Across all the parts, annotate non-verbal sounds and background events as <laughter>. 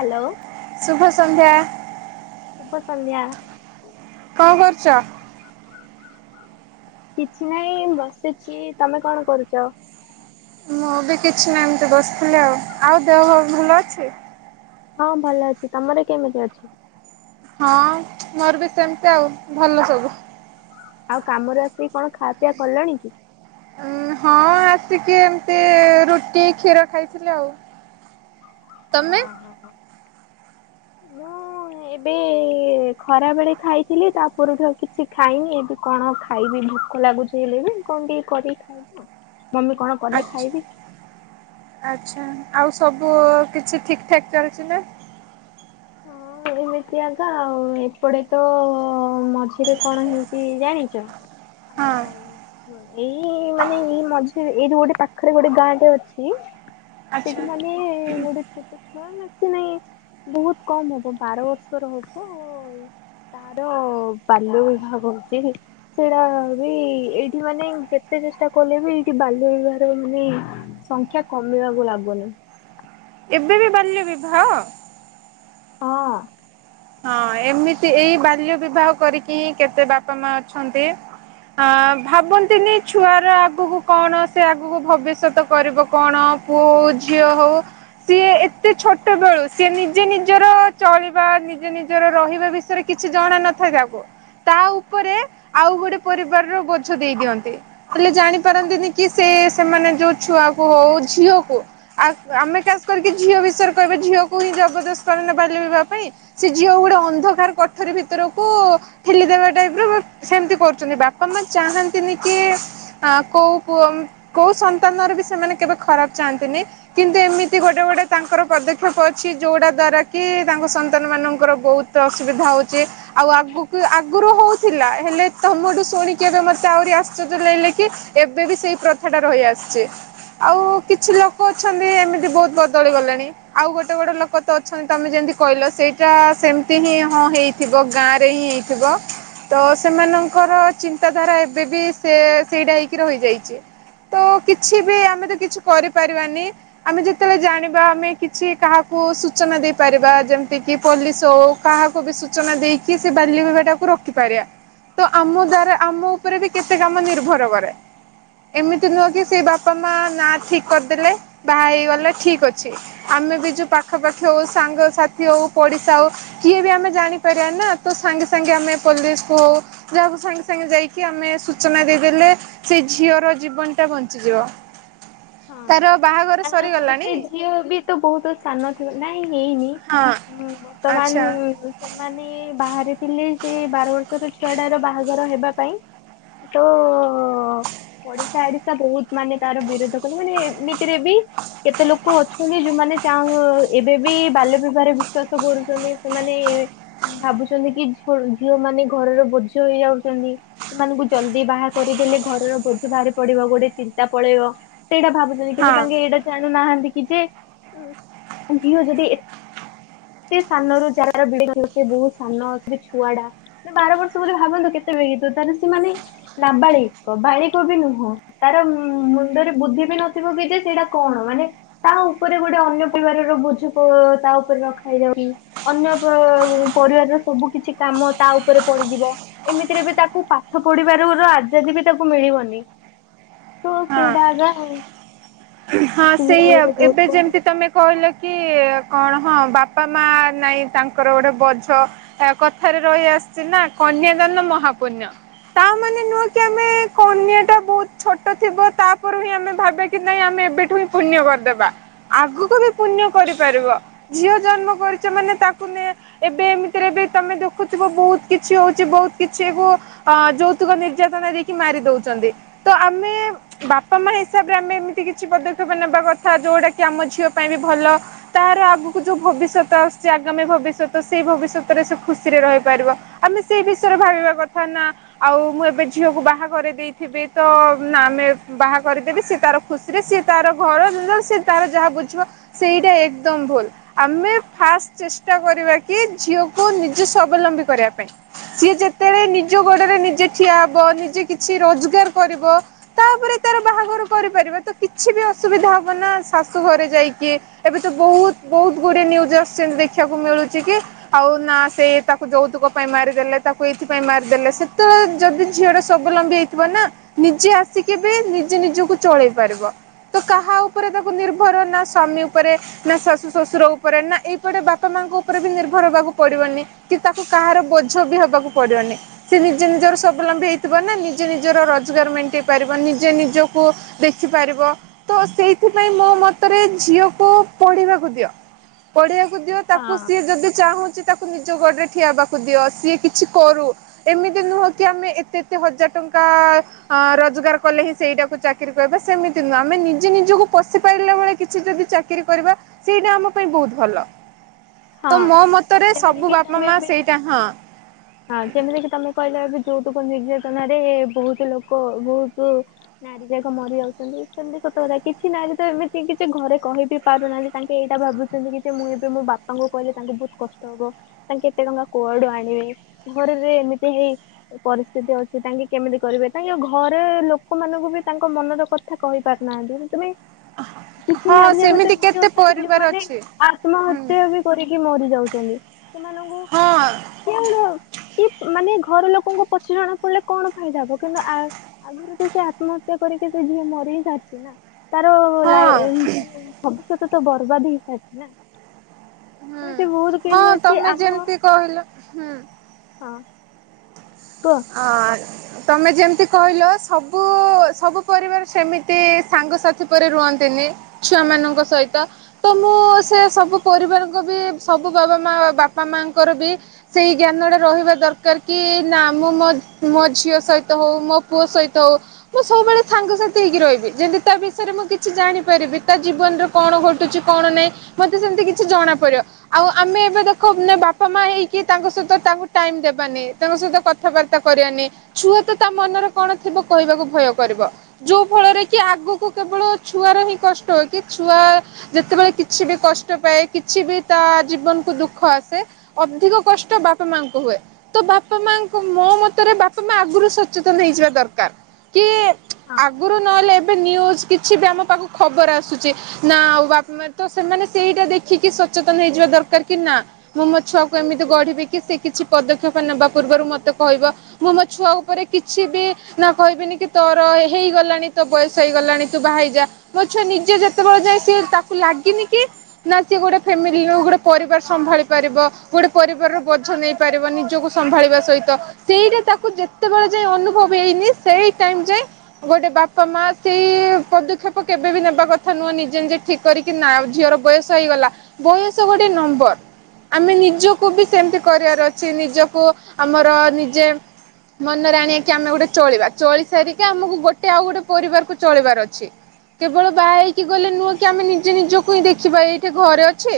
Hello. ଶୁଭ ସନ୍ଧ୍ୟା। ଶୁଭ ସନ୍ଧ୍ୟା। କଣ କରୁଚ? କିଛି ନାଇଁ ବସିଚି ତମେ କଣ କରୁଚ? ମୁଁ ବି କିଛି ନାଇଁ ଏମତି ବସିଥିଲି ଆଉ ଆଉ ଦେହ ଫେଅ ଭଲ ଅଛି। ହଁ ଭଲ ଅଛି ତମର କେମିତି ଅଛି? ହଁ ମୋର ବି ସେମିତି ଆଉ ଭଲ ସବୁ। ଆଉ କାମରେ ଆସିକି କଣ ଖା ପିଆ କଲଣି କି? ଉଁ ହଁ ଆସିକି ଏମତି ରୁଟି କ୍ଷୀର ଖାଇଥିଲି ଆଉ। ତମେ? ହଁ ହଁ ମୁଁ ଏବେ ଖରା ବେଳେ ଖାଇଥିଲି ତା ପରଠୁ ଆଉ କିଛି ଖାଇନି ଏବେ କଣ ଖାଇବି ଭୋକ ଲାଗୁଚି ହେଲେ ବି କଣ ଟିକେ କରିକି ଖାଇବ ଆଉ ମମି କଣ କଲେ ଖାଇବି। ଆଛା ଆଚ୍ଛା ଆଉ ସବୁ କିଛି ଠିକ୍ ଠାକ୍ ଚାଲିଚି ନା? ହଁ। ଏମିତି ଆଜ୍ଞା ଆଉ ଏପଟେ ତ ମଝିରେ କଣ ହେଇଚି ଜାଣିଚ? ହଁ ଆମ ଏଇ ମାନେ ଏଇ ମଝିରେ ଏଇଠି ଗୋଟେ ପାଖରେ ଗୋଟେ ଗାଁଟେ ଅଛି ସେଠି ଆଚ୍ଛା ମାନେ ଗୋଟେ ଛୋଟ ଛୁଆ ବେସି ନାଇଁ ବହୁତ୍ କମ ହବ ବାର ବର୍ଷର ହବ ତାର ବାଲ୍ୟ ବିଭାହ ହଉଚି। ସେଇଟା ବି ଏଇଠି ମାନେ ଯେତେ ଚେଷ୍ଟା କଲେ ବି ଏଇଠି ବାଲ୍ୟ ବିବାହାର ମାନେ ସଂଖ୍ୟା କମିବାକୁ ଲାଗୁନି। ଏବେ ବି ବାଲ୍ୟ ବିବାହ। ହଁ। ହଁ ଏମିତି ଏଇ ବାଲ୍ୟ ବିବାହ କରିକି ହିଁ କେତେ ବାପା ମା ଅଛନ୍ତି ଆ ଭାବନ୍ତିନି ଛୁଆର ଆଗକୁ କଣ ସେ ଆଗକୁ ଭବିଷ୍ୟତକୁ କରିବ କଣ ପୁଅ ହଉ ଝିଅ ହଉ ସିଏ ଏତେ ଛୋଟ ବେଳୁ ସିଏ ନିଜେ ନିଜର ଚଳିବା ନି ନିଜେ ନିଜର ରହିବା ବିଷୟରେ କିଛି ଜଣା ନଥାଏ ତାକୁ ତା ଉପରେ ଆଉ ଗୋଟେ ପରିବାରର ବୋଝ ଦେଇ ଦିଅନ୍ତି। ହେଲେ ଜାଣି ପାରନ୍ତିନି କି ସେ ସେମାନେ ଯୋଉ ଛୁଆକୁ ହଉ ଝିଅକୁ ଆଉ ଆମେ ଖାସ୍ କରିକି ଝିଅ ବିଷୟରେ କହିବା ଝିଅକୁ ହିଁ ଜବରଦସ୍ତ କରିନେ ବାଲ୍ୟ ବିବାହ ପାଇଁ ସେ ଝିଅ ଗୋଟେ ଅନ୍ଧକାର କଠରୀ ଭିତରକୁ ଠେଲିଦବା ଟାଇପ୍ ର ସେମତି କରୁଚନ୍ତି ବାପା ମା ଚାହାନ୍ତିନି କି ଆ କୋଉ ପୁଅ କୋଉ ସନ୍ତାନରେ ବି ସେମାନେ କେବେ ଖରାପ ଚାହାନ୍ତିନି। କିନ୍ତୁ ଏମିତି ଗୋଟେ ଗୋଟେ ତାଙ୍କର ପଦକ୍ଷେପ ଅଛି ଯୋଉଟା ଦ୍ଵାରା କି ତାଙ୍କ ସା ନ୍ତାନମାନଙ୍କର ବହୁତ ଅସୁବିଧା ହେଉଛି। ଆଉ ଆଗକୁ ଆଗରୁ ହୋଉଥିଲା ହେଲେ ତମଠୁ ଶୁଣିକି ଏବେ ମତେ ଆହୁରି ଆଶ୍ଚର୍ଯ୍ୟ ଲାଗିଲା କି ଏବେ ବି ସେଇ ପ୍ରଥା ଟା ରହିଆସିଛି। ଆଉ କିଛି ଲୋକ ଅଛନ୍ତି ଏମିତି ବହୁତ ବଦଳି ଗଲେଣି। ଆଉ ଗୋଟେ ଗୋଟେ ଲୋକ ତ ଅଛନ୍ତି ତମେ ଯେମିତି କହିଲ। ସେଇଟା ସେମିତି ହିଁ ହଁ ହେଇଥିବ ଗାଁରେ ହିଁ ହେଇଥିବ। ତ ସେମାନଙ୍କର ଚିନ୍ତାଧାରା ଏବେ ବି ସେ ସେଇଟା ହେଇକି ରହିଯାଇଛି। ତ କିଛି ବି ହଁ ଆମେ ତ କିଛି କରିପାରିବାନି ଆମେ ଯେତେବେଳେ ଜାଣିବା ଆମେ କିଛି କାହାକୁ ସୂଚନା ଦେଇପାରିବା ଯେମ ତିକି ପୋଲିସ ହୋଉ କାହାକୁ ବି ସୂଚନା ଦେଇକି ସେ ବାଲ୍ୟ ବିବାହ ଟାକୁ ରଖିପାରିବା। ତ ଆମ ଦ୍ଵାରା ଆମ ଉପରେ ବି କେତେ କାମ ନିର୍ଭର କରେ। ଏମିତି ନୁହଁ କି ସେ ହଁ। ବାପା ମା ନା ଠିକ କରିଦେଲେ ବାହା ହେଇଗଲେ ଠିକ ଅଛି ଆମେ ବି ଯୋଉ ପାଖପାଖି ହୋଉ ସାଙ୍ଗସାଥି ଥି ହୋଉ ପଡିଶା ହୋଉ କିଏ ବି ଆମେ ଜାଣିପାରିବା ନା ତ ସାଙ୍ଗେ ସାଙ୍ଗେ ଆମେ ପୋଲିସ କୁ ହୋଉ ଯାହାକୁ ସାଙ୍ଗେ ସାଙ୍ଗେ ଯାଇକି ଆମେ ସୂଚନା ଦେଇଦେଲେ ସେ ଝିଅର ଜୀବନଟା ବଞ୍ଚିଯିବ। ହଁ ତାର ବାହାଘର ଆଉ ସରିଗଲାଣି। ସେ ଝିଅ ବି ତ ବହୁତ ସାନ ଥିବ ନାଇଁ ହେଇନି। ହଁ ବର୍ତ୍ତମାନ ଆଚ୍ଛା ସେମାନେ ବାହାରେଥିଲେ ସେ ବାର ବର୍ଷର ଛୁଆଟାର ବା ହେବା ପାଇଁ ତ ପଡିଶା ଓଡିଶା ବହୁତ ମାନେ ତାର ବିରୋଧ ସେମାନେ ଏମିତିରେ ବି କେତେ ଲୋକ ଅଛନ୍ତି ଯୋଉମାନେ ଚା ଏବେ ବି ବାଲ୍ୟ ବିବାହରେ ବିଶ୍ଵାସ କରୁଛନ୍ତି। ସେମାନେ ଭାବୁଛନ୍ତି କି ଝିଅ ମାନେ ଘରର ବୋଝ ହେଇଯାଉଛନ୍ତି। ସେମାନଙ୍କୁ ଜଲ୍ଦି ବାହା କରିଦେଲେ ଘରର ବୋଝ ବାହାରି ପଡିବ ଗୋଟେ ଚିନ୍ତା ପଳେଇବ। ସେଇଟା ଭାବୁଛନ୍ତି କିନ୍ତୁ ହଁ ତାଙ୍କେ ଏଇଟା ଜାଣୁନାହାନ୍ତି କି ଯେ ଝିଅ ଯଦି ଏତେ ସାନରୁ ଯାର ବହୁତ ସାନ ଆସିବ ଛୁଆଟା। ମ ବାର ବର୍ଷ ବୋଲି ଭାବନ୍ତୁ କେତେ ବେଗିବ ତାହେଲେ ସେମାନେ ନାବାଳିକ ବାଳିକ ବି ନୁହଁ ତାର ମୁଣ୍ଡରେ ବୁଦ୍ଧି ବି ନଥିବ କି ଯେ ସେଇଟା କଣ ମାନେ ତା ଉପରେ ଗୋଟେ ଅନ୍ୟ ପରିବାରର ବୋଝ ତା ଉପରେ ରଖା ହେଇଯାଉଛି। ଅନ୍ୟ ପରିବାରର ସବୁ କିଛି କାମ ତା ଉପରେ ପଡିଯିବ। ଏମିତିରେ ବି ତାକୁ ପାଠ ପଢିବାରୁ ର ଆଜାଦି ବି ତାକୁ ମିଳିବନି। ହ ହଁ। ସେଇଟା ଆଗ ହଁ ସେଇଆ ଏବେ ବଡ ଯେମିତି ତମେ କହିଲେ କି କଣ ହଁ ବାପା ମା ନାଇଁ ତାଙ୍କର ଗୋଟେ ବୋଝ ଆ କଥାରେ ରହିଆସିଛି ନା କନ୍ୟାଦାନ ମହାପୁଣ୍ୟ। ତା ମାନେ ନୁହଁ କି ଆମେ କନ୍ୟା ଟା ବହୁତ ଛୋଟ ଥିବ ତାପରୁ ହିଁ ଆମେ ଭାବିବାକି ନାଇଁ ଆମେ ଏବେ କୁହିଁ ପୁଣ୍ୟ କରିଦେବା। ଆଗକୁ ବି ପୁଣ୍ୟ କରିପାରିବ। ଝିଅ ଜନ୍ମ କରିଛ ମାନେ ତାକୁ ନେଇ ଏବେ ଏମିତିରେ ବି ତମେ ଦେଖୁଥିବ ବହୁତ କିଛି ହୋଉଛି ବହୁତ କିଛି ବୁ ଅ ଯୌତୁକ ନିର୍ଯାତନା ଦେଇକି ମାରି ଦୋଉଛନ୍ତି। ତ ଆମେ ବାପା ମା ହିସାବରେ ଆମେ ଏମିତି କିଛି ପଦକ୍ଷପ ଉ ନେବା କଥା ଯେଉଁଟାକି ଆମ ଝିଅ ପାଇଁ ବି ଭଲ ତାର ଆଗକୁ ଯୋଉ ଭବିଷ୍ୟତ ଆସୁଛି ଆଗାମୀ ଭବିଷ୍ୟତ ସେଇ ଭବିଷ୍ୟତରେ ସେ ଖୁସିରେ ରହିପାରିବ। ଆମେ ସେଇ ବିଷୟରେ ଭାବିବା କଥା ନା ଆଉ ମୁଁ ଏବେ ଝିଅକୁ ବାହା କରିଦେଇଥିବି ତ ନା ଆମେ ବାହା କରିଦେବି ସେ ତାର ଖୁସିରେ ସିଏ ତାର ଘର ସେ ତାର ଯାହା ବୁଝିବ ସେଇଟା ଏକଦମ ଭୁଲ। ଆମେ ଫାଷ୍ଟ ଚେଷ୍ଟା କରିବାକି ଝିଅକୁ ନିଜେ ସ୍ୱାବଲମ୍ବୀ କରିବା ପାଇଁ। ସିଏ ଯେତେବେଳେ ନିଜ ଗୋଡରେ ନିଜେ ଠିଆ ହବ ନିଜେ କିଛି ରୋଜଗାର କରିବ ତାପରେ ତାର ବାହାଘର କରିପାରିବା ତ କିଛି ବି ଅସୁବିଧା ହବ ନା ଶାଶୁ ଘରେ ଯାଇକି ଏବେ ତ ବହୁତ ବହୁତ ଗୁଡିଏ ନିଉଜ ଆସୁଛି ଏମିତି ଦେଖିବାକୁ ମିଳୁଛି କି ଆଉ ନା ସେଇ ତାକୁ ଯୌତୁକ ପାଇଁ ମାରିଦେଲେ ତାକୁ ଏଇଥି ପାଇଁଁ ମାରିଦେଲେ ସେତେବେଳେ ଯଦି ଝିଅଟ ସବଲମ୍ବୀ ହେଇଥିବ ନା ନିଜେ ଆସିକି ବି ନିଜେ ନିଜକୁ ଚଳେଇ ପାରିବ ତ କାହା ଉପରେ ତାକୁ ନିର୍ଭର ନା ସ୍ୱାମୀ ଉପରେ ନା ଶାଶୁ ଶ୍ୱଶୁର ଉପରେ ନା ଏଇପଟେ ବାପା ମାଙ୍କ ଉପରେ ବି ନିର୍ଭର ହବାକୁ ପଡିବନି କି ତାକୁ କାହାର ବୋଝ ବି ହବାକୁ ପଡିବନି। ସେ ନିଜେ ନିଜର ସ୍ୱାବଲମ୍ବୀ ହେଇଥିବ ନା ନିଜେ ନିଜର ରୋଜଗାର ମେଣ୍ଟେଇ ପାରିବ ନିଜେ ନିଜକୁ ଦେଖିପାରିବ ତ ସେଇଥିପାଇଁ ମୋ ମତରେ ଝିଅକୁ ପଢିବାକୁ ଦିଅ ପଢେଇିବାକୁ ଦିିବ ତାକୁ ହଁ ସିଏ ଯଦି ଚାହୁଁଛି ତାକୁ ନିଜ ଗୋଡରେ ଠିଆବାକୁ ଦିଅ ସିଏ କିଛି କରୁ ଏମିତି ନୁହଁ କି ଆମେ ଏତେ ଏତେ ହଜାର ଟଙ୍କା ଅ ରୋଜଗାର କଲେ ହିଁ ସେଇଟାକୁ ଚାକିରି କିବେ ସେମିତି ନୁହଁ ଆମେ ନିଜେ ନିଜକୁ ପଶି ପାରିଲା ବଳେ କିଛି ଯଦି ଚାକିରରି କରିବା। ସେଇଟା ଆମ ପାଇଁ ବହୁତ ଭଲ ହଁ ତ ମୋ ମତରେ ଯେମିତି ସବୁ କିି ବାପା ତମେ ମା ଏବେ ସେଇଟା ହଁ ହଁ ଯେମିତିକି ତମେ କହିଲ ଏ ଯୋଉତୁକ ନିର୍ଯାତନ ାରେ ବହୁତ ଲୋକ ବହୁତ ନାରୀ ଯାକ ମରି ଯାଉଛନ୍ତି ସେମତି କତବ କିଛି ନାରୀ ତ ଏମିତି କିଛି ଘରେ କହିବି। ପାରୁନାହାଁ ତାଙ୍କେ ଏଇଟା ଭାବୁଛନ୍ତି କି ଯେ ମୁଁ ଏବେ ମୋ ବାପା ତାଙ୍କୁ କହିଲେ ତାଙ୍କୁ ବହୁତ କଷ୍ଟ ହବ ତାଙ୍କ କେତେ ଟଙ୍କା କୁଆଡୁ ଆଣିବେ ଘରରେ ଏମିତି ହେଇ ପରିସ୍ଥିତି ଅଛି ତାଙ୍କେ କେମିତି କରିବେ ତାଙ୍କ ଘରେ ଲୋକମାନଙ୍କୁ ବି ତାଙ୍କ ମନର କଥା ଏ କହିପାରୁନାହାନ୍ତି ତୁମେ ଅ କିଛି ନାରୀ ଜାଗତ ଏମିତି ଅଛନ୍ତି ଯୋଉମାନେ ଅଛି ହୁଁ ଆତ୍ମହ୍ୟା ବି କରିକି ମରି ଯାଉଛନ୍ତି ସେମାନଙ୍କୁ ହଁ କେ କି ମାନେ ଘର ଲୋକଙ୍କୁ ପଛ ଜଣା ପଡିଲେ କଣ ଫାଇଦା ହବ କିନ୍ତୁ ଆ ଆଗରୁ ତ ସେ ଆତ୍ମହତ୍ୟା କରିକି ସେ ଝିଅ ମରିି ସାରିଛି ନା ତାର ହଁ ଭବିଷ୍ୟତ ତ ବର୍ବାଦ ହେଇସାରିଛି ନା ହୁଁ ଏମିତି ବହୁତ ହଁ କିହି ଅଉଛି ତମେ ଆମ ଯେମିତି କହିଲ ହୁଁ ହଁ କ ହଁ ତମେ ଯେମିତି କହିଲ ସବୁ ସବୁ ପରିବାର ସେମିତି ସାଙ୍ଗସାଥି ପରେ ରୁହନ୍ତିନି ଛୁଆ ମାନଙ୍କ ସହିତ ତ ମୁଁ ସେ ସବୁ ପରିବାରଙ୍କ ବି ସବୁ ବାବା ମା ବାପା ମାଙ୍କର ବି ସେଇ ଜ୍ଞାନ ଟା ରହିବା ଦରକାର କି ନା ମୁଁ ମୋ ମୋ ଝିଅ ସହିତ ହଉ ମୋ ପୁଅ ସହିତ ହଉ ମୁଁ ସବୁବେଳେ ସାଙ୍ଗସାଥି ହେଇକି ରହିବି ଯେମିତି ତା ବିଷୟରେ ମୁଁ କିଛି ଜାଣିପାରିବି ତା ଜୀବନର କଣ ଘଟୁଛି କଣ ନାହିଁ ମତେ ସେମିତି କିଛି ଜଣାପଡିବ ଆଉ ଆମେ ଏବେ ଦେଖ <unintelligible> ବାପା ମା ହେଇକି ତାଙ୍କ ସହିତ ତାଙ୍କୁ ଟାଇମ ଦେବାନି ତାଙ୍କ ସହିତ କ କଥାବାର୍ତ୍ତା କରିବାନି ଛୁଆ ତ ତା ମନରେ କଣ ଥିବ କହିବାକୁ ଭୟ କରିବ। ଯୋଉ ଫଳରେ କି ଆଗକୁ କେବଳ ଛୁଆର ହିଁ କଷ୍ଟ। କି ଛୁଆ ଯେତେବେଳେ କିଛି ବି କଷ୍ଟ ପାଏ କିଛି ବି ତା ଜୀବନକୁ ଦୁଃଖ ଆସେ ଅଧିକ କଷ୍ଟ ବାପା ମାଙ୍କୁ ହୁଏ। ତ ବାପା ମା ମୋ ମତରେ ବାପା ମା ଆଗରୁ ସଚେତନ ହେଇଯିବା ଦରକାର। କିଏ ହଁ ଆଗରୁ ନହେଲେ <inaudible> ନିଉଜ କିଛି ବି ଆମ ପାଖକୁ ଖବର ଆସୁଛି। ନା ଆଉ ବାପା ମା ତ ସେମାନେ ସେଇଟା ଦେଖିକି ସଚେତନ ହେଇଯିବା ଦରକାର କି ନା ମୁଁ ମୋ ଛୁଆକୁ ଏମିତି ଗଢିବି କି ସେ କିଛି ପଦକ୍ଷେପ ନେବା ପୂର୍ବରୁ ମତେ କହିବ ମୁଁ ମୋ ଛୁଆ ଉପରେ କିଛି ବି ନା କହିବିନି କି ତୋର ହେଇଗଲାଣି ତୋ ବୟସ ହେଇଗଲାଣି ତୁ ବାହା ହେଇଯା। ମୋ ଛୁଆ ନିଜେ ଯେତେବେଳେ ଯାଏ ସିଏ ତାକୁ ଲାଗିନି କି ନା ସିଏ ଗୋଟେ ଫ୍ୟାମିଲି ରୁ ଗୋଟେ ପରିବାର ସମ୍ଭାଳି ପାରିବ ଗୋଟେ ପରିବାରର ବୋଝ ନେଇ ପାରିବ ନିଜକୁ ସମ୍ଭାଳିବା ସହିତ <unintelligible> ସେଇଟା ତାକୁ ଯେତେବେଳେ ଯାଇ ଅନୁଭବ ହେଇନି ସେଇ ଟାଇମ ଯାଏ ଗୋଟେ ବାପା ମା ସେଇ ପଦକ୍ଷେପ କେବେବି ନେବା କଥା ନୁହଁ ନିଜେ ନିଜେ ଠିକ କରିକି ନା ଆଉ ଝିଅର ବୟସ ହେଇଗଲା। ବୟସ ଗୋଟେ ନମ୍ବର। ଆମେ ନିଜକୁ ବି ସେମିତି କରିବାର ଅଛି। ନିଜକୁ ଆମର ନିଜେ ମନରେ ଆଣିବାକି ଆମେ ଗୋଟେ ଚଳିବା। ଚଳି ସାରିକି ଆମୁକୁ ଗୋଟେ ଆଉ ଗୋଟେ ପରିବାରକୁ ଚଳେଇବାର ଅଛି। କେବଳ ବାହା ହେଇକି ଗଲେ ନୁହଁ କି ଆମେ ନିଜେ ନିଜକୁ ହିଁ ଦେଖିବା। ଏଇଠି ଘରେ ଅଛି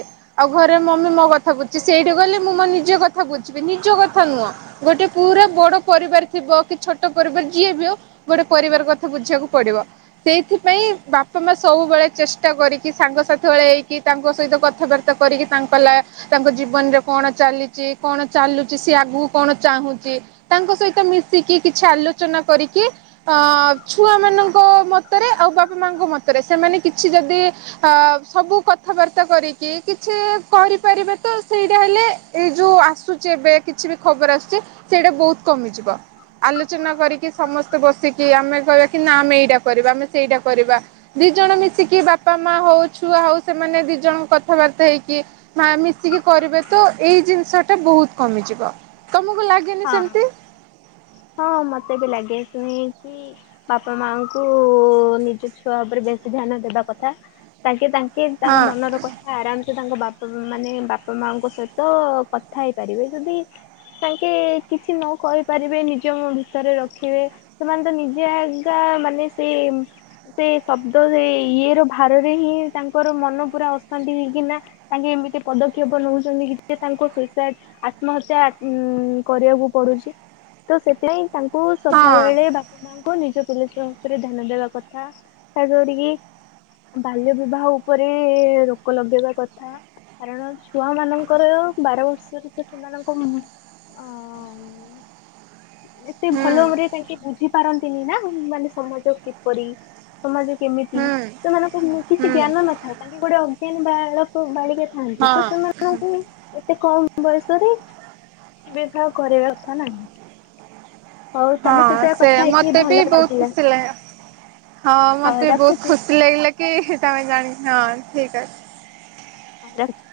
ଆଉ ଘରେ ମମି ମୋ କଥା ବୁଝୁଛିି। ସେଇଠି ଗଲେ ମୁଁ ମୋ ନିଜ କଥା ବୁଝିବି। ନିଜ କଥା ନୁହଁ ଗୋଟେ ପୁରା ବଡ ପରିବାର ଥିବ କି ଛୋଟ ପରିବାର ଯିଏ ବି ହଉ ଗୋଟେ ପରିବାର କଥା ବୁଝିବାକୁ ପଡିବ। ସେଇଥିପାଇଁ ବାପା ମାଆ ସବୁବେଳେ ଚେଷ୍ଟା କରିକି ସାଙ୍ଗସାଥି ଭଳିଆ ହେଇକି ତାଙ୍କ ସହିତ କଥାବାର୍ ର୍ତ୍ତା କରିକି ତାଙ୍କ ଲା ତାଙ୍କ ଜୀବନରେ କଣ ଚାଲିଛି କଣ ଚାଲୁଛି ସିଏ ଆଗୁକୁ କଣ ଚାହୁଁଛି ତାଙ୍କ ସହିତ ମିଶିକି କିଛି ଆଲୋଚନା କରିକି ଅଁ ଛୁଆମାନଙ୍କ ମତରେ ଆଉ ବାପା ମାଆଙ୍କ ମତରେ ସେମାନେ କିଛି ଯଦି ଆଁ ସବୁ କଥାବାର୍ତ୍ତା କରିକି କିଛି କରିପାରିବେ ତ ସେଇଟା ହେଲେ ଏଇ ଯୋଉ ଆସୁଛି ଏବେ କିଛି ବି ଖବର ଆସୁଛି, ସେଇଟା ବହୁତ କମିଯିବ। ଆଲୋଚନା କରିକି ସମସ୍ତେ ବସିକି ଆମେ କହିବା କି ନା ଆମେ ଏଇଟା କରିବା ଆମେ ସେଇଟା କରିବା। ଦି ଜଣ ମିଶିକି ବାପା ମାଆ ହଉ ଛୁଆ ହଉ ସେମାନେ ଦି ଜଣ କଥାବାର୍ତ୍ତା ହେଇକି ମା ମିଶିକି କରିବେ ତ ଏଇ ଜିନିଷଟା ବହୁତ କମିଯିବ। ତମୁକୁ ଲାଗେନି ହଁ। ସେମିତି? ହଁ ମତେ ବି ଲାଗେ ଶୁଣିକି। ବାପା ମାଆଙ୍କୁ ନିଜ ଛୁଆ ଉପରେ ବେଶୀ ଧ୍ୟାନ ଦେବା କଥା। ତାଙ୍କେ ତାଙ୍କେ ହଁ ତାଙ୍କ ମନର କଥା ଆରାମସେ ତାଙ୍କ ବାପ୍ ପା ମାନେ ବାପା ମାଆଙ୍କ ସହିତ କଥା ହେଇପାରିବେ ଯଦି ତାଙ୍କେ କିଛି ନ କହି ପାରିବେ ନି ଜ ମ ଭିତରେ ରଖିବେ ସେମାନେ ତ ନିଜେ ଏକା ମାନେ ସେଇ ଉଁ ସେ ଶବ୍ଦ ସେଇ ଇଏର ଭାରରେ ହିଁ ତାଙ୍କର ମନ ପୁରା ଅଶାନ୍ତି ହେଇକିନା ତାଙ୍କେ ଏମିତି ପଦକ୍ଷେପ ନଉଛନ୍ତି କି ଯେ ତାଙ୍କୁ ସୁଇସାଇଡ୍ ଆତ୍ମହତ୍ୟା ଉଁ କରିବାକୁ ପଡୁଛି। ତ ସେଥିପାଇଁ ତାଙ୍କୁ ହଁ ସଧାବେଳେ ବାପା ମାଆ ଙ୍କୁ ନିଜ ପିଲା ଛୁଆ ଉପରେ ଧ୍ୟାନ ଦେବା କଥା। ଖାସ୍ କରିକି ବାଲ୍ୟ ବିବାହ ଉପରେ ରୋକ ଲଗେଇବା କଥା। କାରଣ ଛୁଆମାନଙ୍କର ବାର ବର୍ଷରେ ତ ସେମାନଙ୍କ ଉଁମ୍ ଆ ଆଁମ୍ ଏତେ ହୁଁ। ଭଲଭାବରେ ତାଙ୍କେ ବୁଝି ପାରନ୍ତିନି ନା ମାନେ ସମାଜ କିପରି? ସମାଜ କେମିତି? ହୁଁ ସେମାନଙ୍କ ଉଁ କିଛି ହୁଁ ଜ୍ଞାନ ନଥାଏ। ତାଙ୍କେ ଗୋଟେ ଅଜ୍ଞାନ ବାଳକ ବାଳିକା ଥାଆନ୍ତି ତ ହଁ ସେମାନଙ୍କୁ ଏତେ କମ୍ ବୟସରେ ବିବାହ କରିବା କଥା ନାହିଁ। ହଉ ହଁ ତମ ସହିତ ସେ କଥା ହେଇକି ମତେ ବି ଭଲ ବହୁତ ଲାଗିଲା ଖୁସି ଲା ହଁ ହଉ ମତେ ବହୁତ ରଖୁଛି। ଖୁସ୍ ସି ଲାଗିଲା କି ହିଁ ତମେ ଜାଣି ହଁ ଠିକ୍ ଅ ଆଁ ରହୁଚି।